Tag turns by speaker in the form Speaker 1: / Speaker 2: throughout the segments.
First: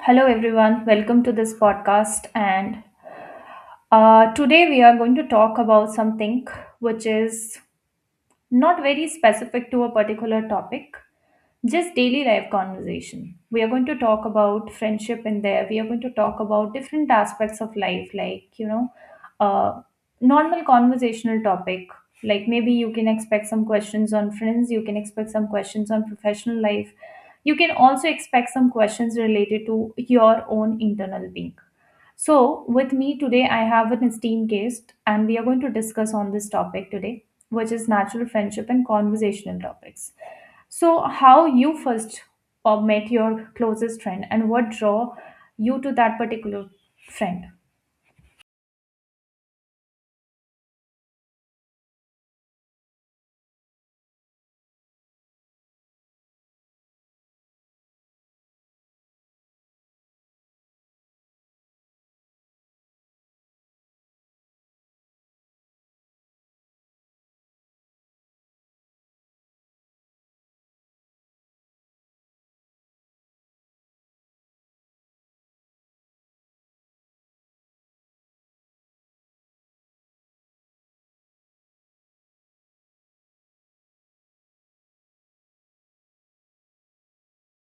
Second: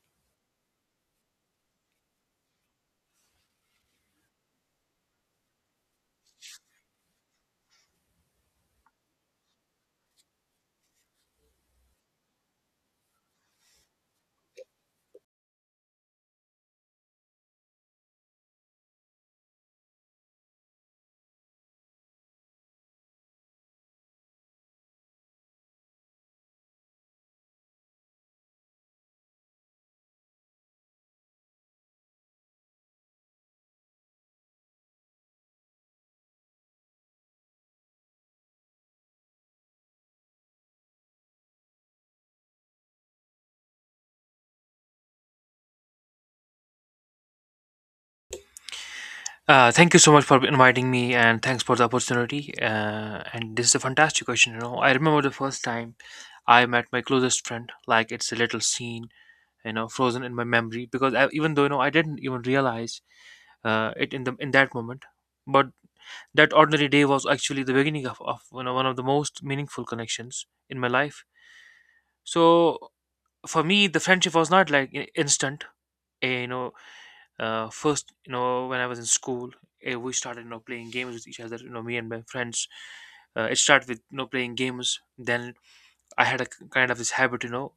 Speaker 1: Hello, everyone. Welcome to this podcast. And Today we are going to talk about something which is not very specific to a particular topic, just daily life conversation. We are going to talk about friendship in there. We are going to talk about different aspects of life, like, you know, uh, normal conversational topic. Like maybe you can expect some questions on friends, you can expect some questions on professional life. You can also expect some questions related to your own internal being. So, with me today, I have an esteemed guest, and we are going to discuss on this topic today, which is natural friendship and conversational topics. So, how you first met your closest friend, and what draw you to that particular friend?
Speaker 2: Thank you so much for inviting me, and thanks for the opportunity. And this is a fantastic question. You know, I remember the first time I met my closest friend. Like it's a little scene, you know, frozen in my memory because even though I didn't even realize it in the in that moment, but that ordinary day was actually the beginning of one of the most meaningful connections in my life. So for me, the friendship was not like instant. eh, You know, first, when I was in school, we started playing games with each other, me and my friends. It started with playing games. Then I had a kind of this habit, you know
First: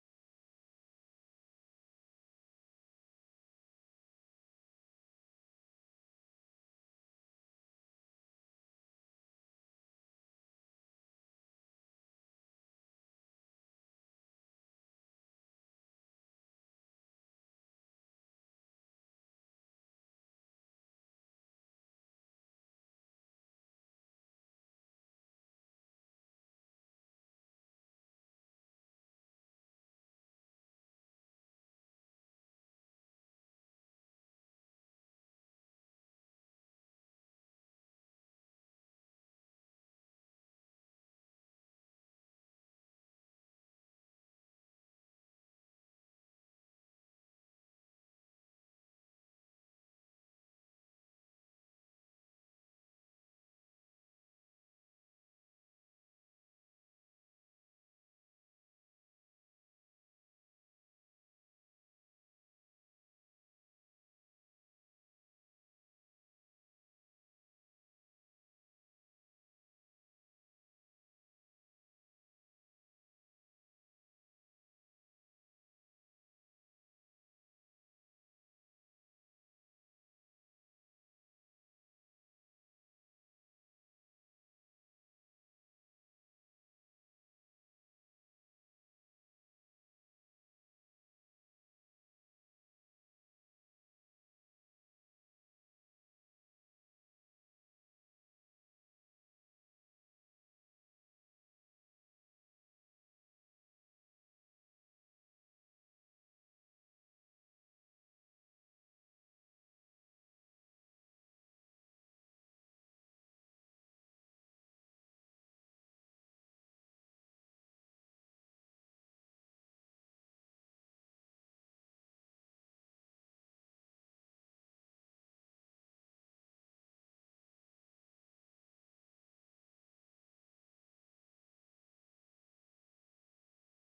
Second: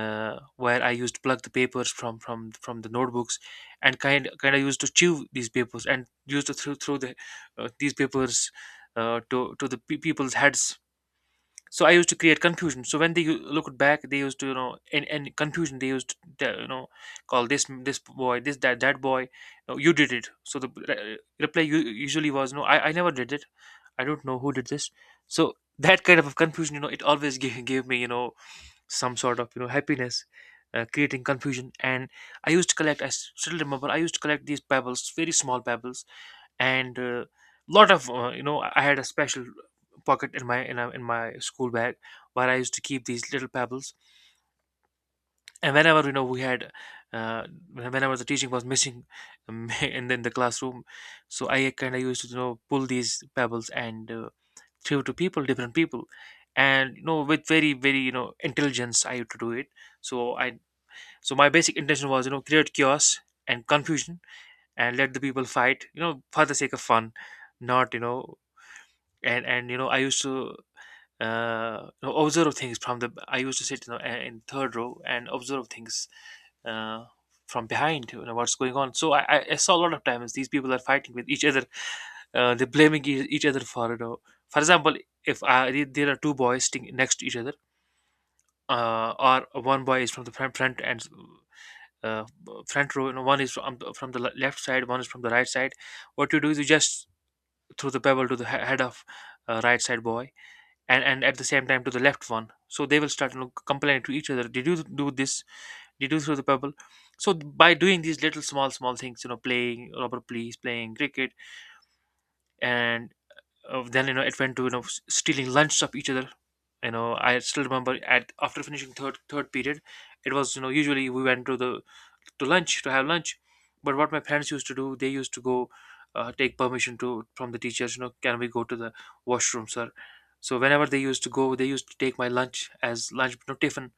Speaker 2: uh, where I used to plug the papers from the notebooks, and kind of used to chew these papers and used to throw the these papers to the people's heads. So I used to create confusion. So when they looked back, they used to, in confusion, they used to, call this boy, this that boy. "No, you did it." So the reply usually was, "No, I never did it. I don't know who did this." So that kind of confusion, it always gave me, some sort of, happiness, creating confusion. And I used to collect. I still remember. I used to collect these pebbles, very small pebbles, and lot of I had a special pocket in my in my school bag, where I used to keep these little pebbles. And whenever we had, uh, whenever the teaching was missing, in the classroom, so I kind of used to, pull these pebbles and throw to people different people. And with very, very, intelligence I used to do it. So i so my basic intention was, create chaos and confusion, and let the people fight, for the sake of fun, not, And I used to, observe things from the. I used to sit, in third row, and observe things uh, from behind. You know what's going on. So I saw a lot of times these people are fighting with each other. They're blaming each other for, For example, if there are two boys sitting next to each other, or one boy is from the front and uh, front row, one is from the left side, one is from the right side. What you do is you just throw the pebble to the head of right side boy, and at the same time to the left one, so they will start, complaining to each other, "Did you do this? Did you throw the pebble?" So by doing these little small things, playing rubber please, playing cricket, and then it went to, stealing lunch of each other. I still remember, at after finishing third period, it was, usually we went to the to lunch to have lunch. But what my parents used to do, they used to go, take permission to from the teachers, "Can we go to the washroom, sir?" So whenever they used to go, they used to take my lunch, as lunch, no, tiffin,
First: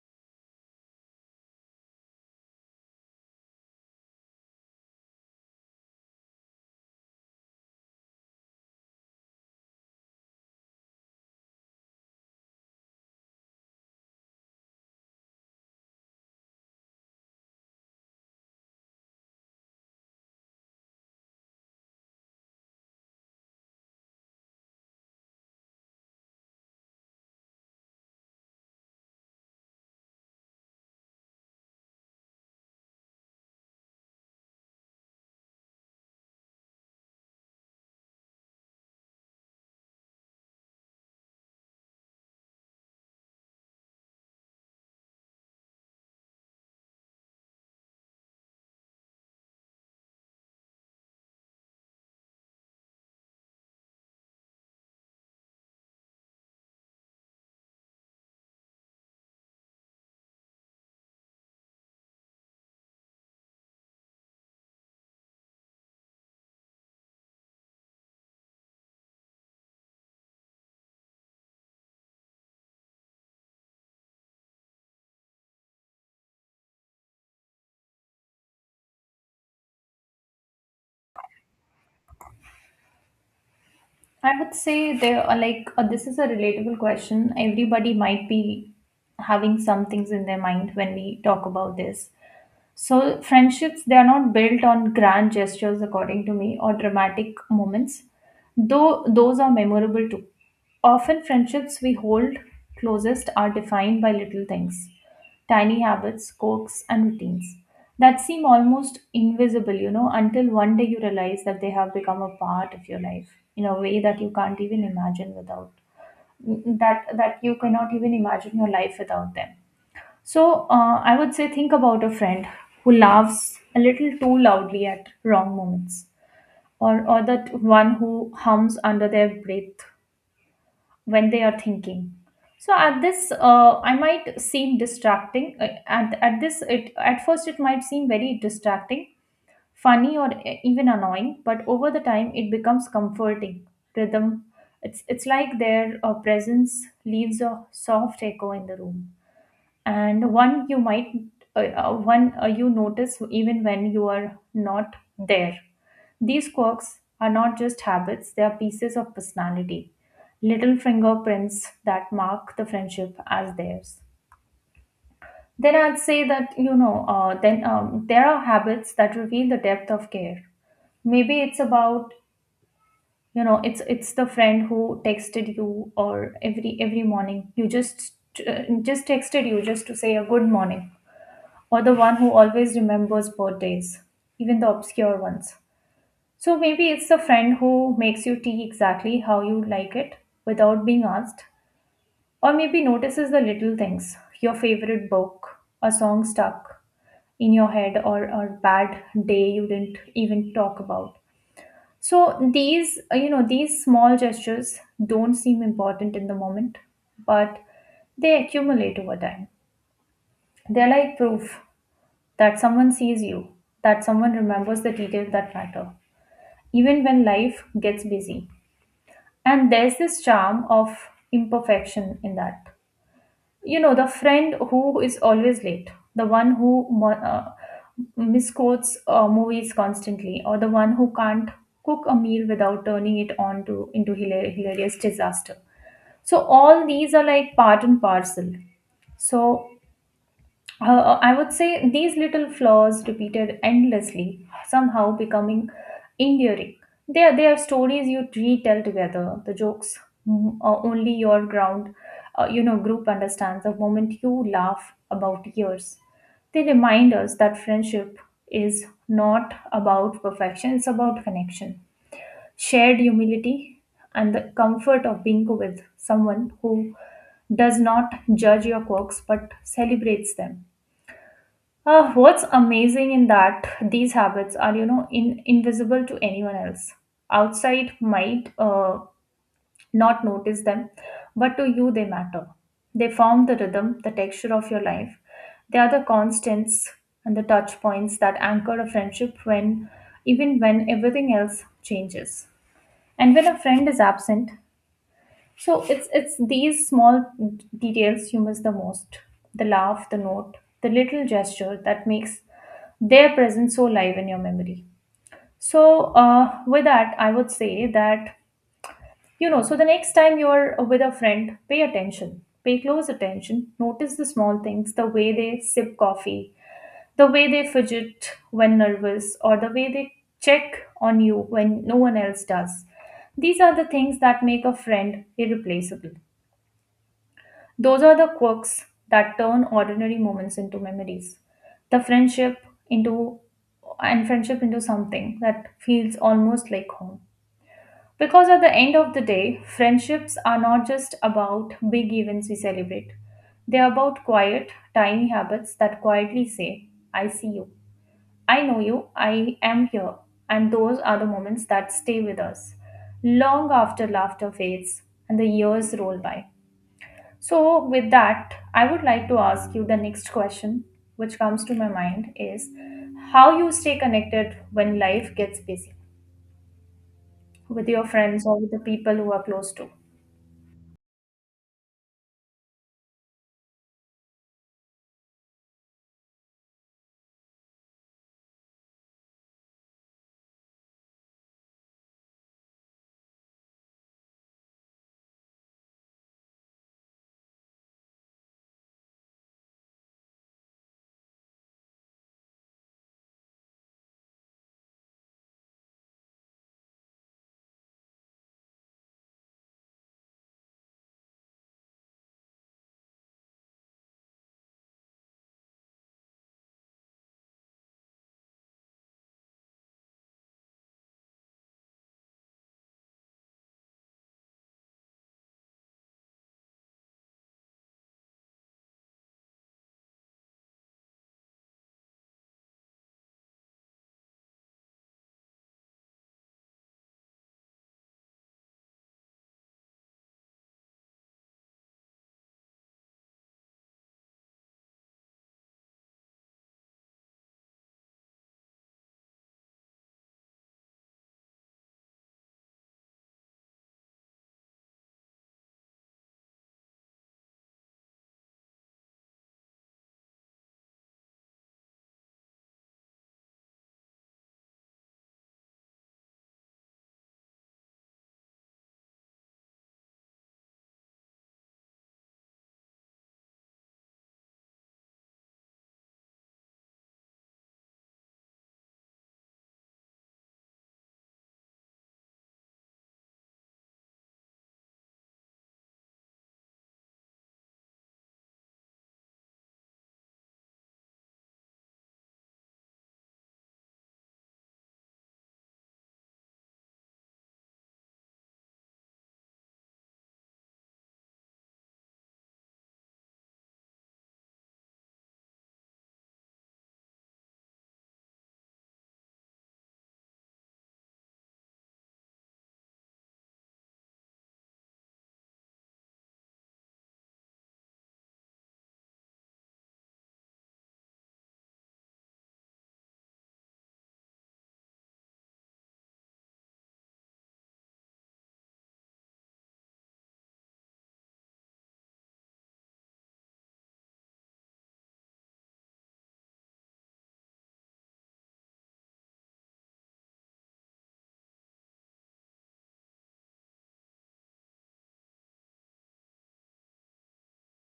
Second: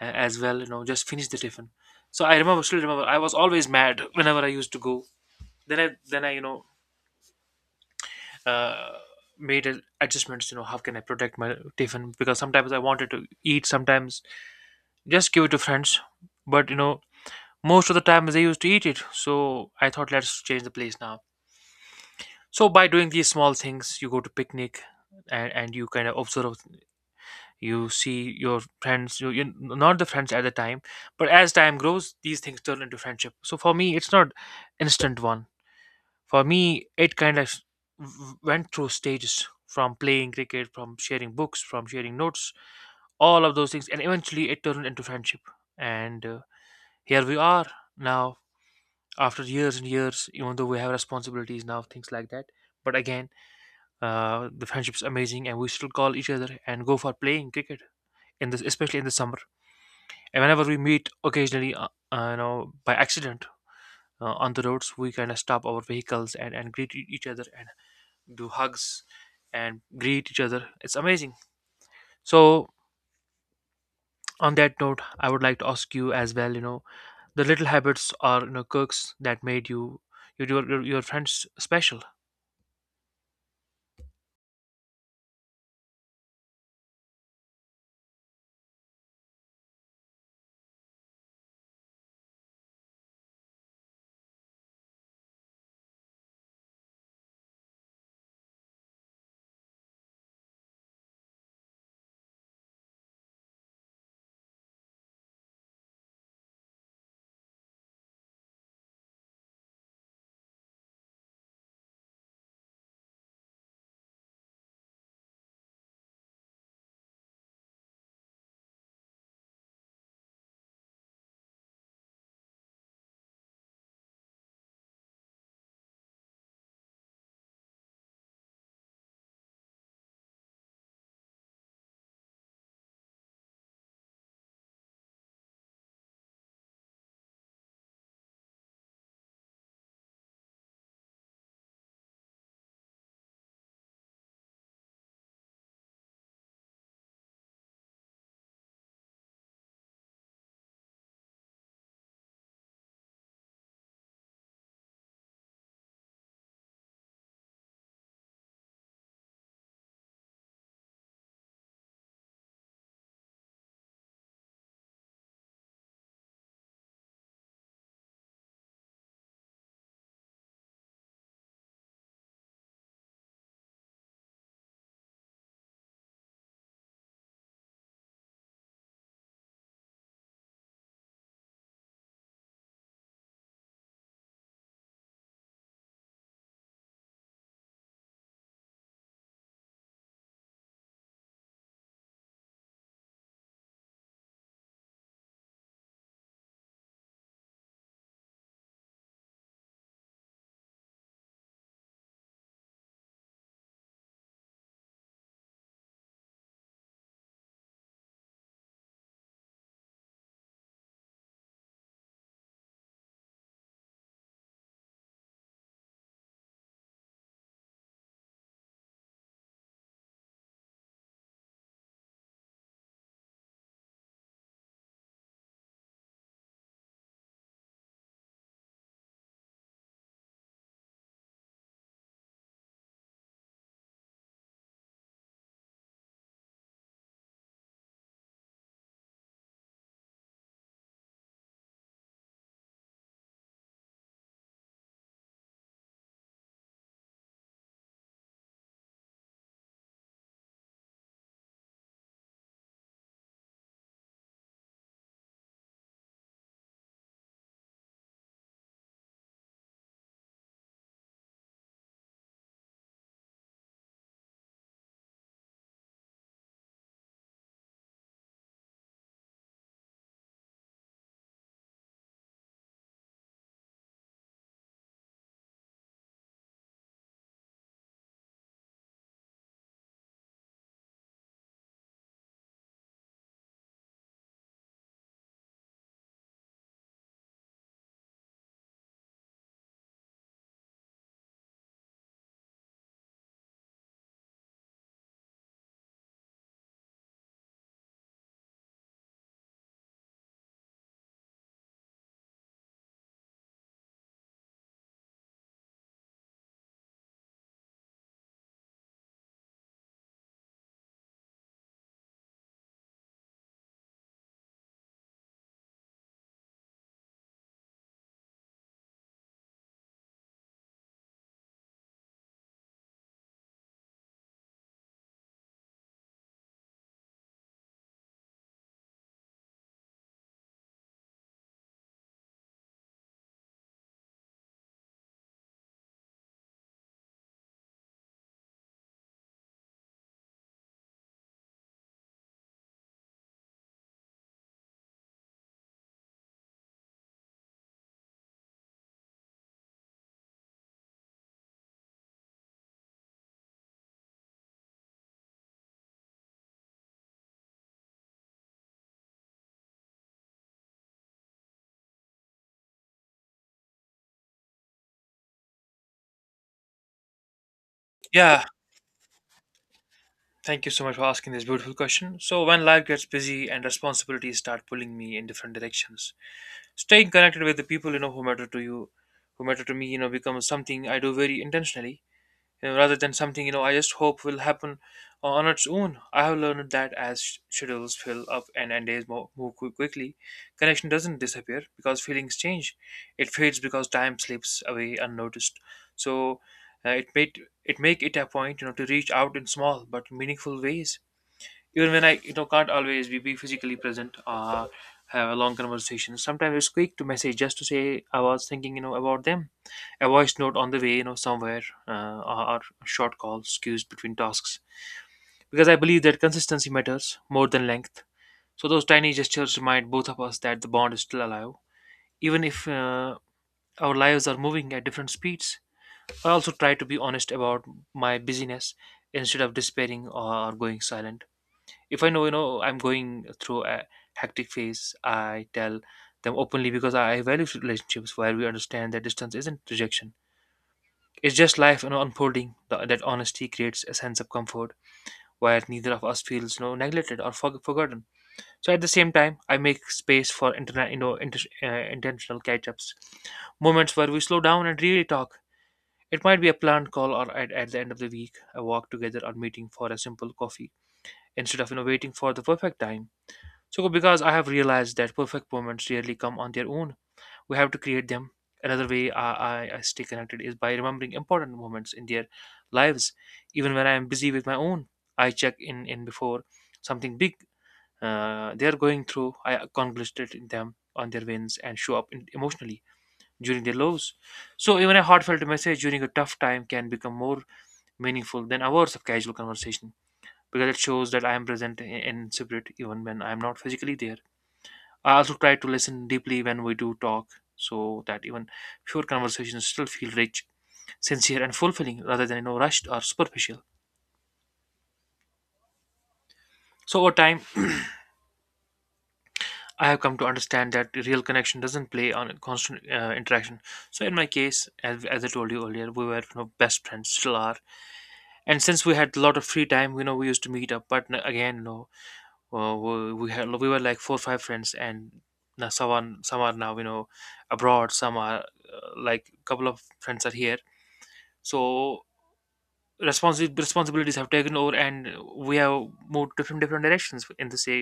Speaker 2: as well, just finish the tiffin. So I remember still remember, I was always mad whenever I used to go. Then I uh, made adjustments. How can I protect my tiffin, because sometimes I wanted to eat, sometimes just give it to friends. But, most of the time they used to eat it, so I thought, let's change the place now. So by doing these small things, you go to picnic, and you kind of observe, you see your friends, you not the friends at the time, but as time grows these things turn into friendship. So for me it's not instant one. For me, it kind of went through stages, from playing cricket, from sharing books, from sharing notes, all of those things, and eventually it turned into friendship. And here we are now, after years and years, even though we have responsibilities now, things like that. But again, the friendship's amazing, and we still call each other and go for playing cricket in this, especially in the summer. And whenever we meet occasionally, by accident, on the roads, we kind of stop our vehicles and greet each other, and do hugs, and greet each other. It's amazing. So. On that note, I would like to ask you as well. You know, the little habits or quirks that made you, your friends special.
Speaker 1: I would say there are like this is a relatable question. Everybody might be having some things in their mind when we talk about this. So friendships, they are not built on grand gestures according to me or dramatic moments, though those are memorable too. Often friendships we hold closest are defined by little things, tiny habits, quirks and routines that seem almost invisible, you know, until one day you realize that they have become a part of your life in a way that you can't even imagine without that you cannot even imagine your life without them. So I would say think about a friend who laughs a little too loudly at wrong moments, or that one who hums under their breath when they are thinking. So at this, I might seem distracting. At this, it at first it might seem very distracting, funny, or even annoying. But over the time, it becomes comforting. Rhythm. It's like their presence leaves a soft echo in the room and one you might one you notice even when you are not there. These quirks are not just habits, they are pieces of personality, little fingerprints that mark the friendship as theirs. Then I'd say that, you know, then there are habits that reveal the depth of care. Maybe it's about, you know, it's the friend who texted you, or every morning you just texted you just to say a good morning, or the one who always remembers birthdays, even the obscure ones. So maybe it's the friend who makes you tea exactly how you like it without being asked, or maybe notices the little things, your favorite book, a song stuck in your head, or a bad day you didn't even talk about. So these, you know, these small gestures don't seem important in the moment, but they accumulate over time. They're like proof that someone sees you, that someone remembers the details that matter, even when life gets busy. And there's this charm of imperfection in that. You know, the friend who is always late, the one who misquotes movies constantly, or the one who can't cook a meal without turning it on to into hilarious disaster. So all these are like part and parcel. So I would say these little flaws repeated endlessly, somehow becoming enduring. They are stories you retell together. The jokes mm, uh, only your ground, you know, group understands, the moment you laugh about years. They remind us that friendship is not about perfection, it's about connection, shared humility, and the comfort of being with someone who does not judge your quirks but celebrates them. What's amazing in that these habits are, you know, invisible to anyone else. Outside might not notice them, but to you they matter. They form the rhythm, the texture of your life. They are the constants and the touch points that anchor a friendship even when everything else changes. And when a friend is absent, so it's these small details you miss the most. The laugh, the note, the little gesture that makes they're present so live in your memory. So, with that, I would say that, you know, so the next time you're with a friend, pay attention, pay close attention, notice the small things, the way they sip coffee, the way they fidget when nervous, or the way they check on you when no one else does. These are the things that make a friend irreplaceable. Those are the quirks that turn ordinary moments into memories. The friendship into and friendship into something that feels almost like home. Because at the end of the day, friendships are not just about big events we celebrate. They are about quiet, tiny habits that quietly say, I see you, I know you, I am here. And those are the moments that stay with us long after laughter fades and the years roll by. So, with that, I would like to ask you the next question, which comes to my mind is how you stay connected when life gets busy with your
Speaker 2: Yeah.
Speaker 1: friends or with the people who are close to.
Speaker 2: Thank you so much for asking this beautiful question. So, when life gets busy and responsibilities start pulling me in different directions, staying connected with the people, who matter to you, who matter to me, becomes something I do very intentionally, rather than something, I just hope will happen on its own. I have learned that as schedules fill up, and days move quickly, connection doesn't disappear because feelings change. It fades because time slips away unnoticed. So, it make it a point, to reach out in small but meaningful ways, even when I, can't always be physically present or have a long conversation. Sometimes it's quick to message just to say I was thinking, about them, a voice note on the way, somewhere, or short call skews between tasks, because I believe that consistency matters more than length. So those tiny gestures remind both of us that the bond is still alive, even if. Our lives are moving at different speeds. I also try to be honest about my busyness, instead of despairing or going silent. If I know, I'm going through a hectic phase, I tell them openly, because I value relationships where we understand that distance isn't rejection. It's just life, unfolding. That honesty creates a sense of comfort where neither of us feels, neglected or forgotten. So at the same time, I make space for internet, you know, inter- intentional catch-ups, moments where we slow down and really talk. It might be a planned call or at the end of the week, a walk together, or meeting for a simple coffee, instead of, waiting for the perfect time, so, because I have realized that perfect moments rarely come on their own, we have to create them. Another way I stay connected is by remembering important moments in their lives. Even when I am busy with my own, I check in before something big they are going through. I congratulate them on their wins and show up emotionally during their lows. So, even a heartfelt message during a tough time can become more meaningful than hours of casual conversation, because it shows that I am present in spirit even when I am not physically there. I also try to listen deeply when we do talk, so that even pure conversations still feel rich, sincere, and fulfilling, rather than rushed or superficial. So over time, I have come to understand that real connection doesn't play on constant interaction. So in my case, as I told you earlier, we were, best friends, still are. And since we had a lot of free time, we used to meet up. But again, no, we were like four or five friends, and now some are now abroad, some are like a couple of friends are here, so responsibilities have taken over, and we have moved different directions in the say,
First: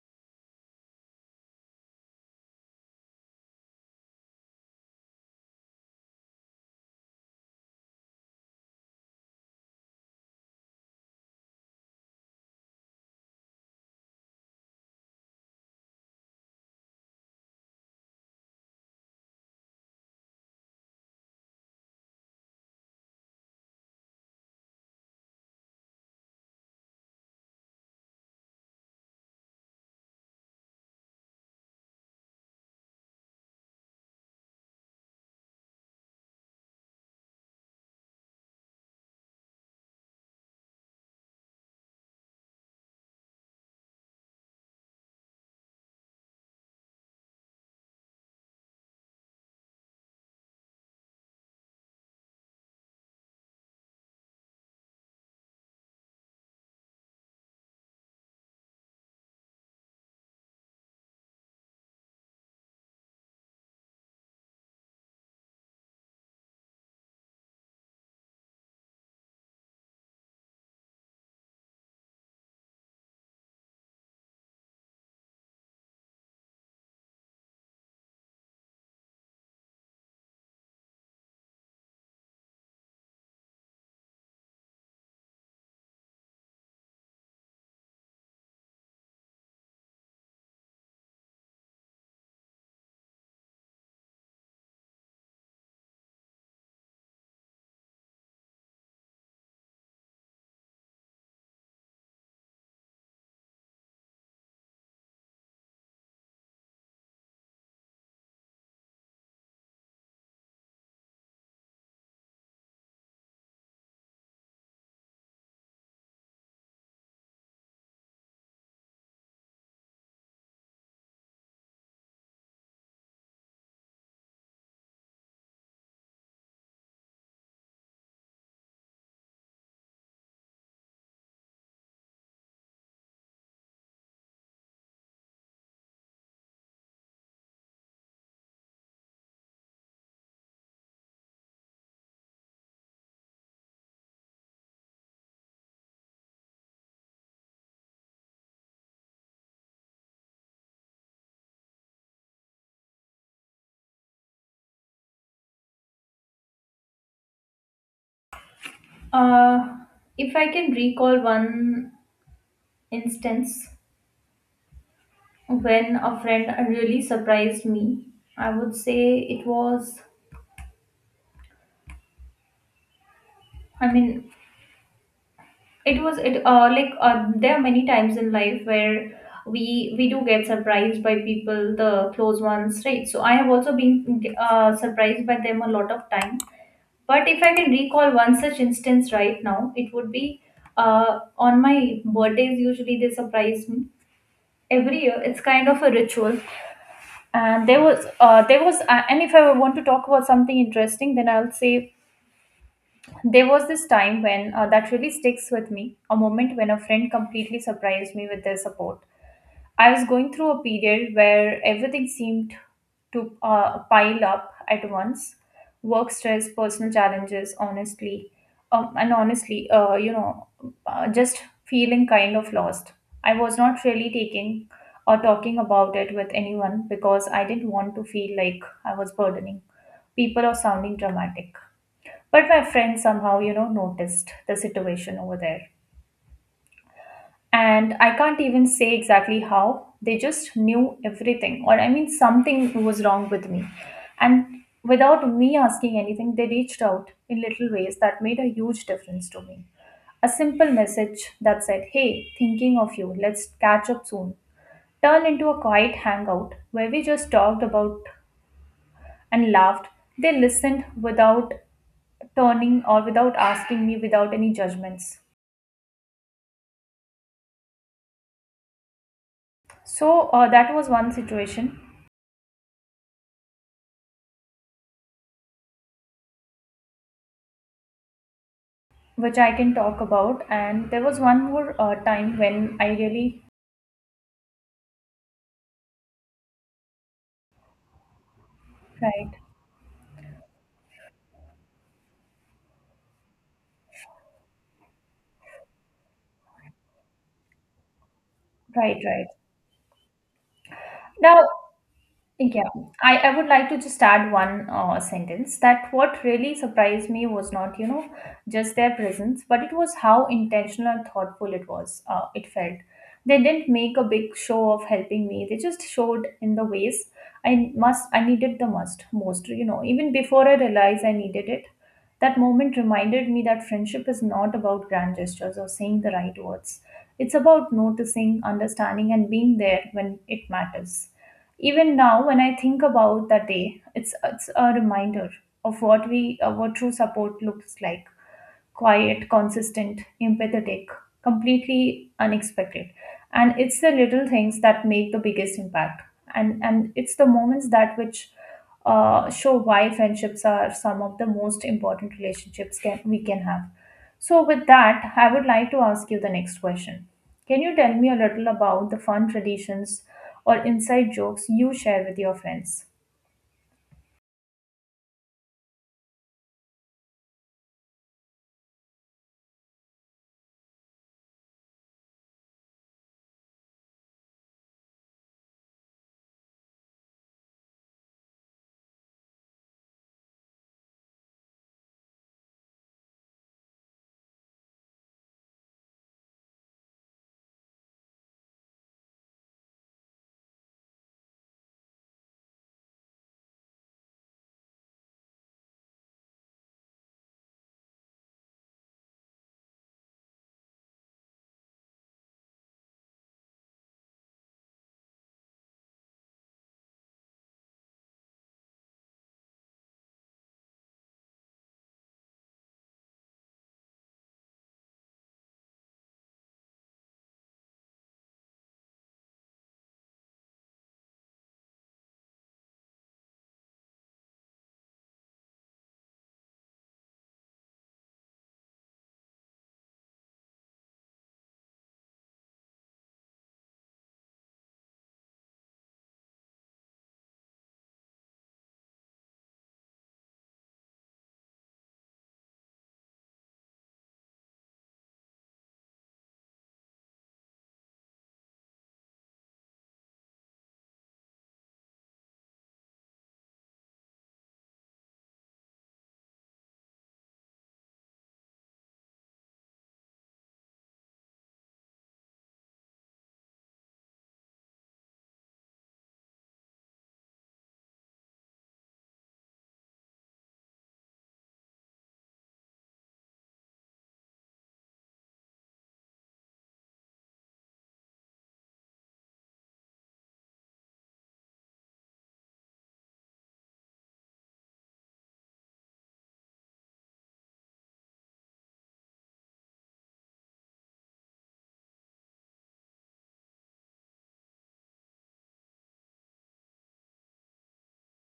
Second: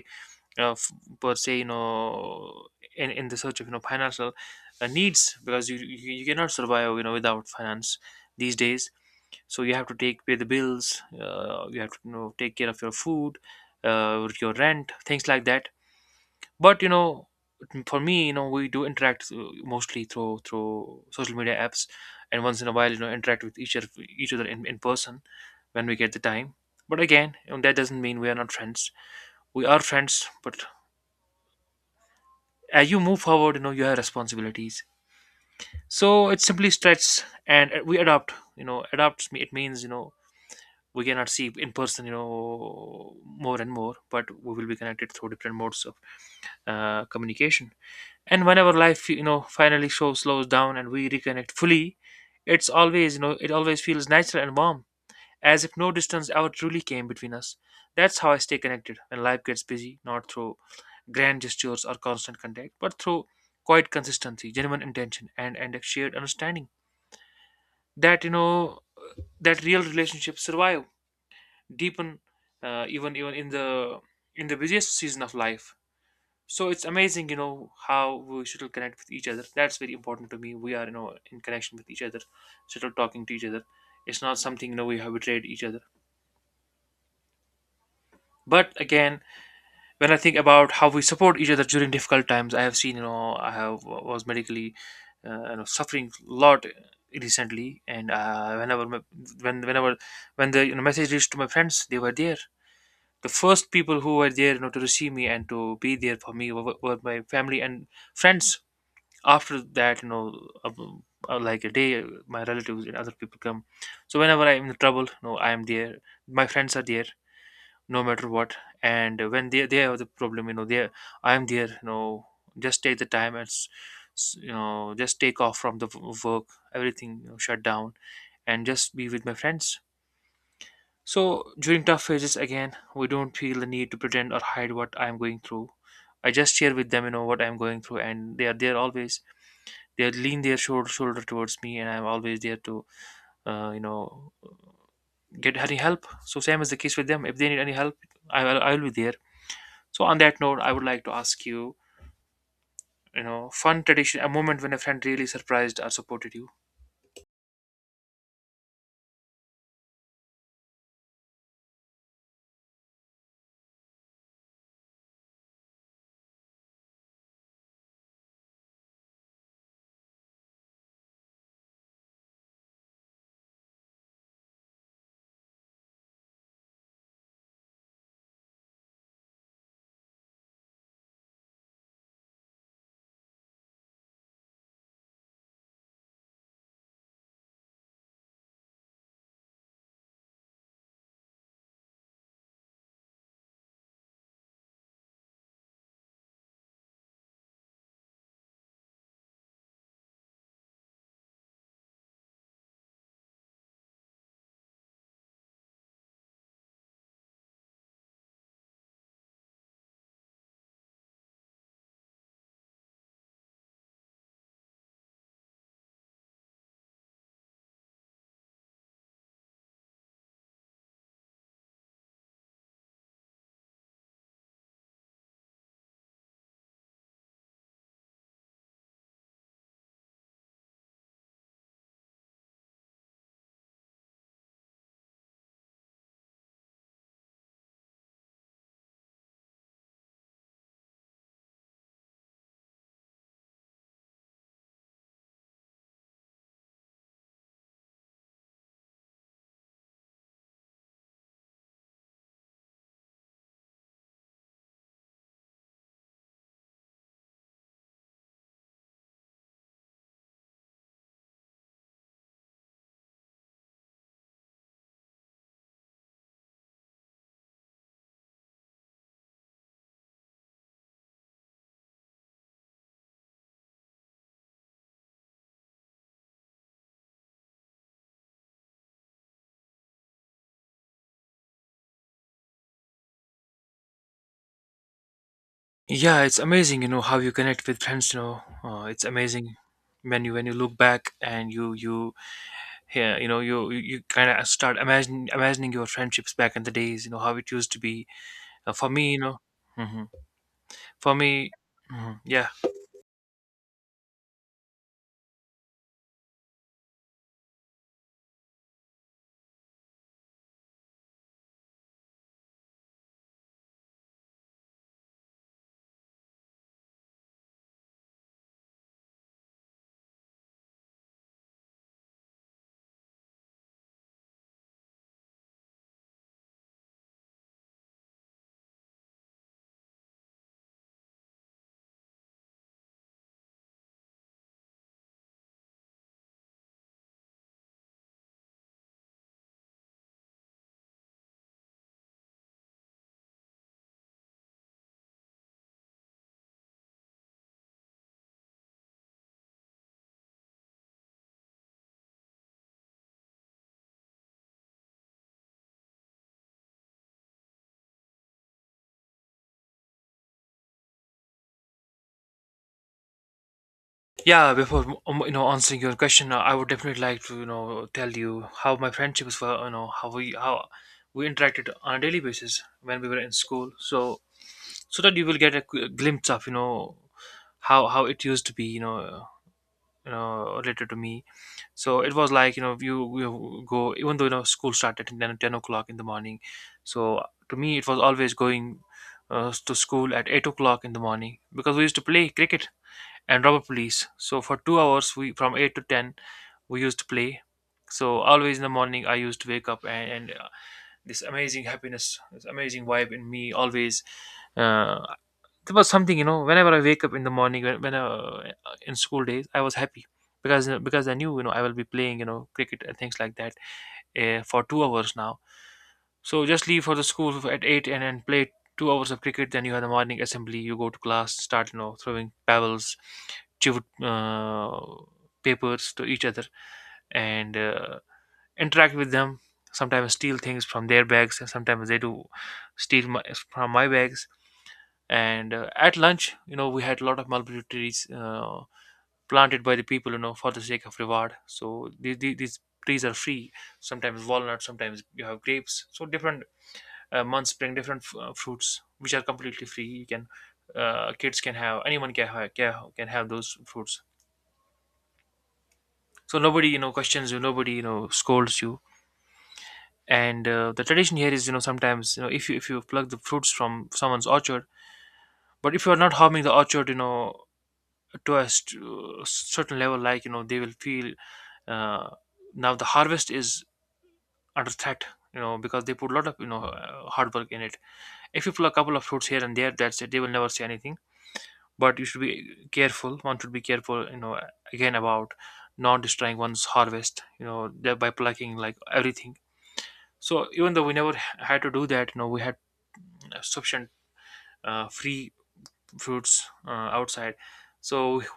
Speaker 2: uh, f- per se, in the search of financial needs, because you cannot survive without finance these days. So you have to take pay the bills, you have to take care of your food, your rent, things like that. But for me, we do interact mostly through social media apps, and once in a while, interact with each other in person when we get the time. But again, that doesn't mean we are not friends. We are friends, but as you move forward, you have responsibilities. So it simply stretch, and we adopt, adopts me. It means, we cannot see in person, more and more, but we will be connected through different modes of communication. And whenever life, finally show slows down and we reconnect fully, it's always, it always feels natural and warm, as if no distance ever truly came between us. That's how I stay connected when life gets busy, not through grand gestures or constant contact, but through quiet consistency, genuine intention, and a shared understanding that, that real relationships survive, deepen, even in the busiest season of life. So it's amazing, how we should connect with each other. That's very important to me. We are, in connection with each other, still talking to each other. It's not something, we have betrayed each other. But again, when I think about how we support each other during difficult times, I have seen, I have was medically suffering a lot recently. And whenever my, when whenever when the, message reached to my friends, they were there. The first people who were there, to receive me and to be there for me, were my family and friends. After that, like a day, my relatives and other people come. So whenever I'm in trouble, I'm there. My friends are there, no matter what. And when they have the problem, they I'm there, just take the time and just take off from the work, everything, shut down, and just be with my friends. So during tough phases, again, we don't feel the need to pretend or hide what I'm going through. I just share with them, what I'm going through, and they are there always. They lean their shoulder towards me, and I'm always there to uh, you know get any help. So same is the case with them. If they need any help, I will be there. So on that note, I would like to ask you, you know fun tradition, a moment when a friend really surprised or supported you.
Speaker 1: Uh, if I can recall one instance when a friend really surprised me, I would say it was, I mean, it was it like there are many times in life where we do get surprised by people, the close ones, right? So I have also been surprised by them a lot of time. But if I can recall one such instance right now, it would be on my birthdays. Usually they surprise me every year. It's kind of a ritual. And there was, and if I want to talk about something interesting, then I'll say there was this time when, that really sticks with me, a moment when a friend completely surprised me with their support. I was going through a period where everything seemed to pile up at once, work stress, personal challenges, honestly. And honestly, you know, just feeling kind of lost. I was not really taking or talking about it with anyone because I didn't want to feel like I was burdening people or sounding dramatic. But my friend somehow, you know, noticed the situation over there. And I can't even say exactly how. They just knew everything. Or, I mean, something was wrong with me. And without me asking anything, they reached out in little ways that made a huge difference to me. A simple message that said, "Hey, thinking of you, let's catch up soon," turned into a quiet hangout where we just talked about and laughed. They listened without turning or without asking me, without any judgments. So that was one situation which I can talk about, and there was one more time when I really
Speaker 2: Yeah, it's amazing, how you connect with friends, it's
Speaker 1: right,
Speaker 2: amazing when you look back and you yeah, you you kind of start imagining your friendships back in the days, how it used to be. For
Speaker 1: right,
Speaker 2: me,
Speaker 1: right.
Speaker 2: hmm for
Speaker 1: Now
Speaker 2: me, mhm, yeah.
Speaker 1: yeah, I would like to just add one sentence that what really surprised me was not, you know, just their presence, but it was how intentional and thoughtful it was. It felt they didn't make a big show of helping me. They just showed in the ways I needed the most, you know, even before I realized I needed it. That moment reminded me that friendship is not about grand gestures or saying the right words. It's about noticing, understanding, and being there when it matters. Even now, when I think about that day, it's a reminder of what true support looks like: quiet, consistent, empathetic, completely unexpected. And it's the little things that make the biggest impact. And it's the moments that which show why friendships are some of the most important relationships we can have. So with that, I would like to ask you the next question. Can you tell me a little about the fun traditions or inside jokes you share with your friends?
Speaker 2: Yeah, before answering your question, I would definitely like to tell you how my friendships were, how we interacted on a daily basis when we were in school. So that you will get a glimpse of, how it used to be, related to me. So it was like, you you go, even though, school started at 10 o'clock in the morning. So to me, it was always going to school at 8 o'clock in the morning because we used to play cricket and robber police. So for 2 hours, we, from 8 to 10, we used to play. So always in the morning, I used to wake up, and this amazing happiness, this amazing vibe in me always. Uh, there was something. Whenever I wake up in the morning, when in school days, I was happy because I knew, I will be playing, cricket and things like that, for 2 hours now. So just leave for the school at 8 and then play 2 hours of cricket. Then you have the morning assembly. You go to class, start throwing pebbles, chip uh, papers to each other, and interact with them. Sometimes steal things from their bags, and sometimes they do steal from my bags. And At lunch, we had a lot of mulberry trees. Planted by the people, for the sake of reward. So these trees are free, sometimes walnut, sometimes you have grapes. So different months bring different fruits, which are completely free. You can, kids can have, anyone can have those fruits. So nobody, questions you. Nobody, scolds you. And The tradition here is, sometimes, if you pluck the fruits from someone's orchard, but if you are not harming the orchard, to a certain level, they will feel, uh, now the harvest is under threat, because they put a lot of, hard work in it. If you pull a couple of fruits here and there, that's it, they will never say anything. But you should be careful. One should be careful, again, about not destroying one's harvest, thereby plucking like everything. So even though we never had to do that, we had sufficient free fruits outside. So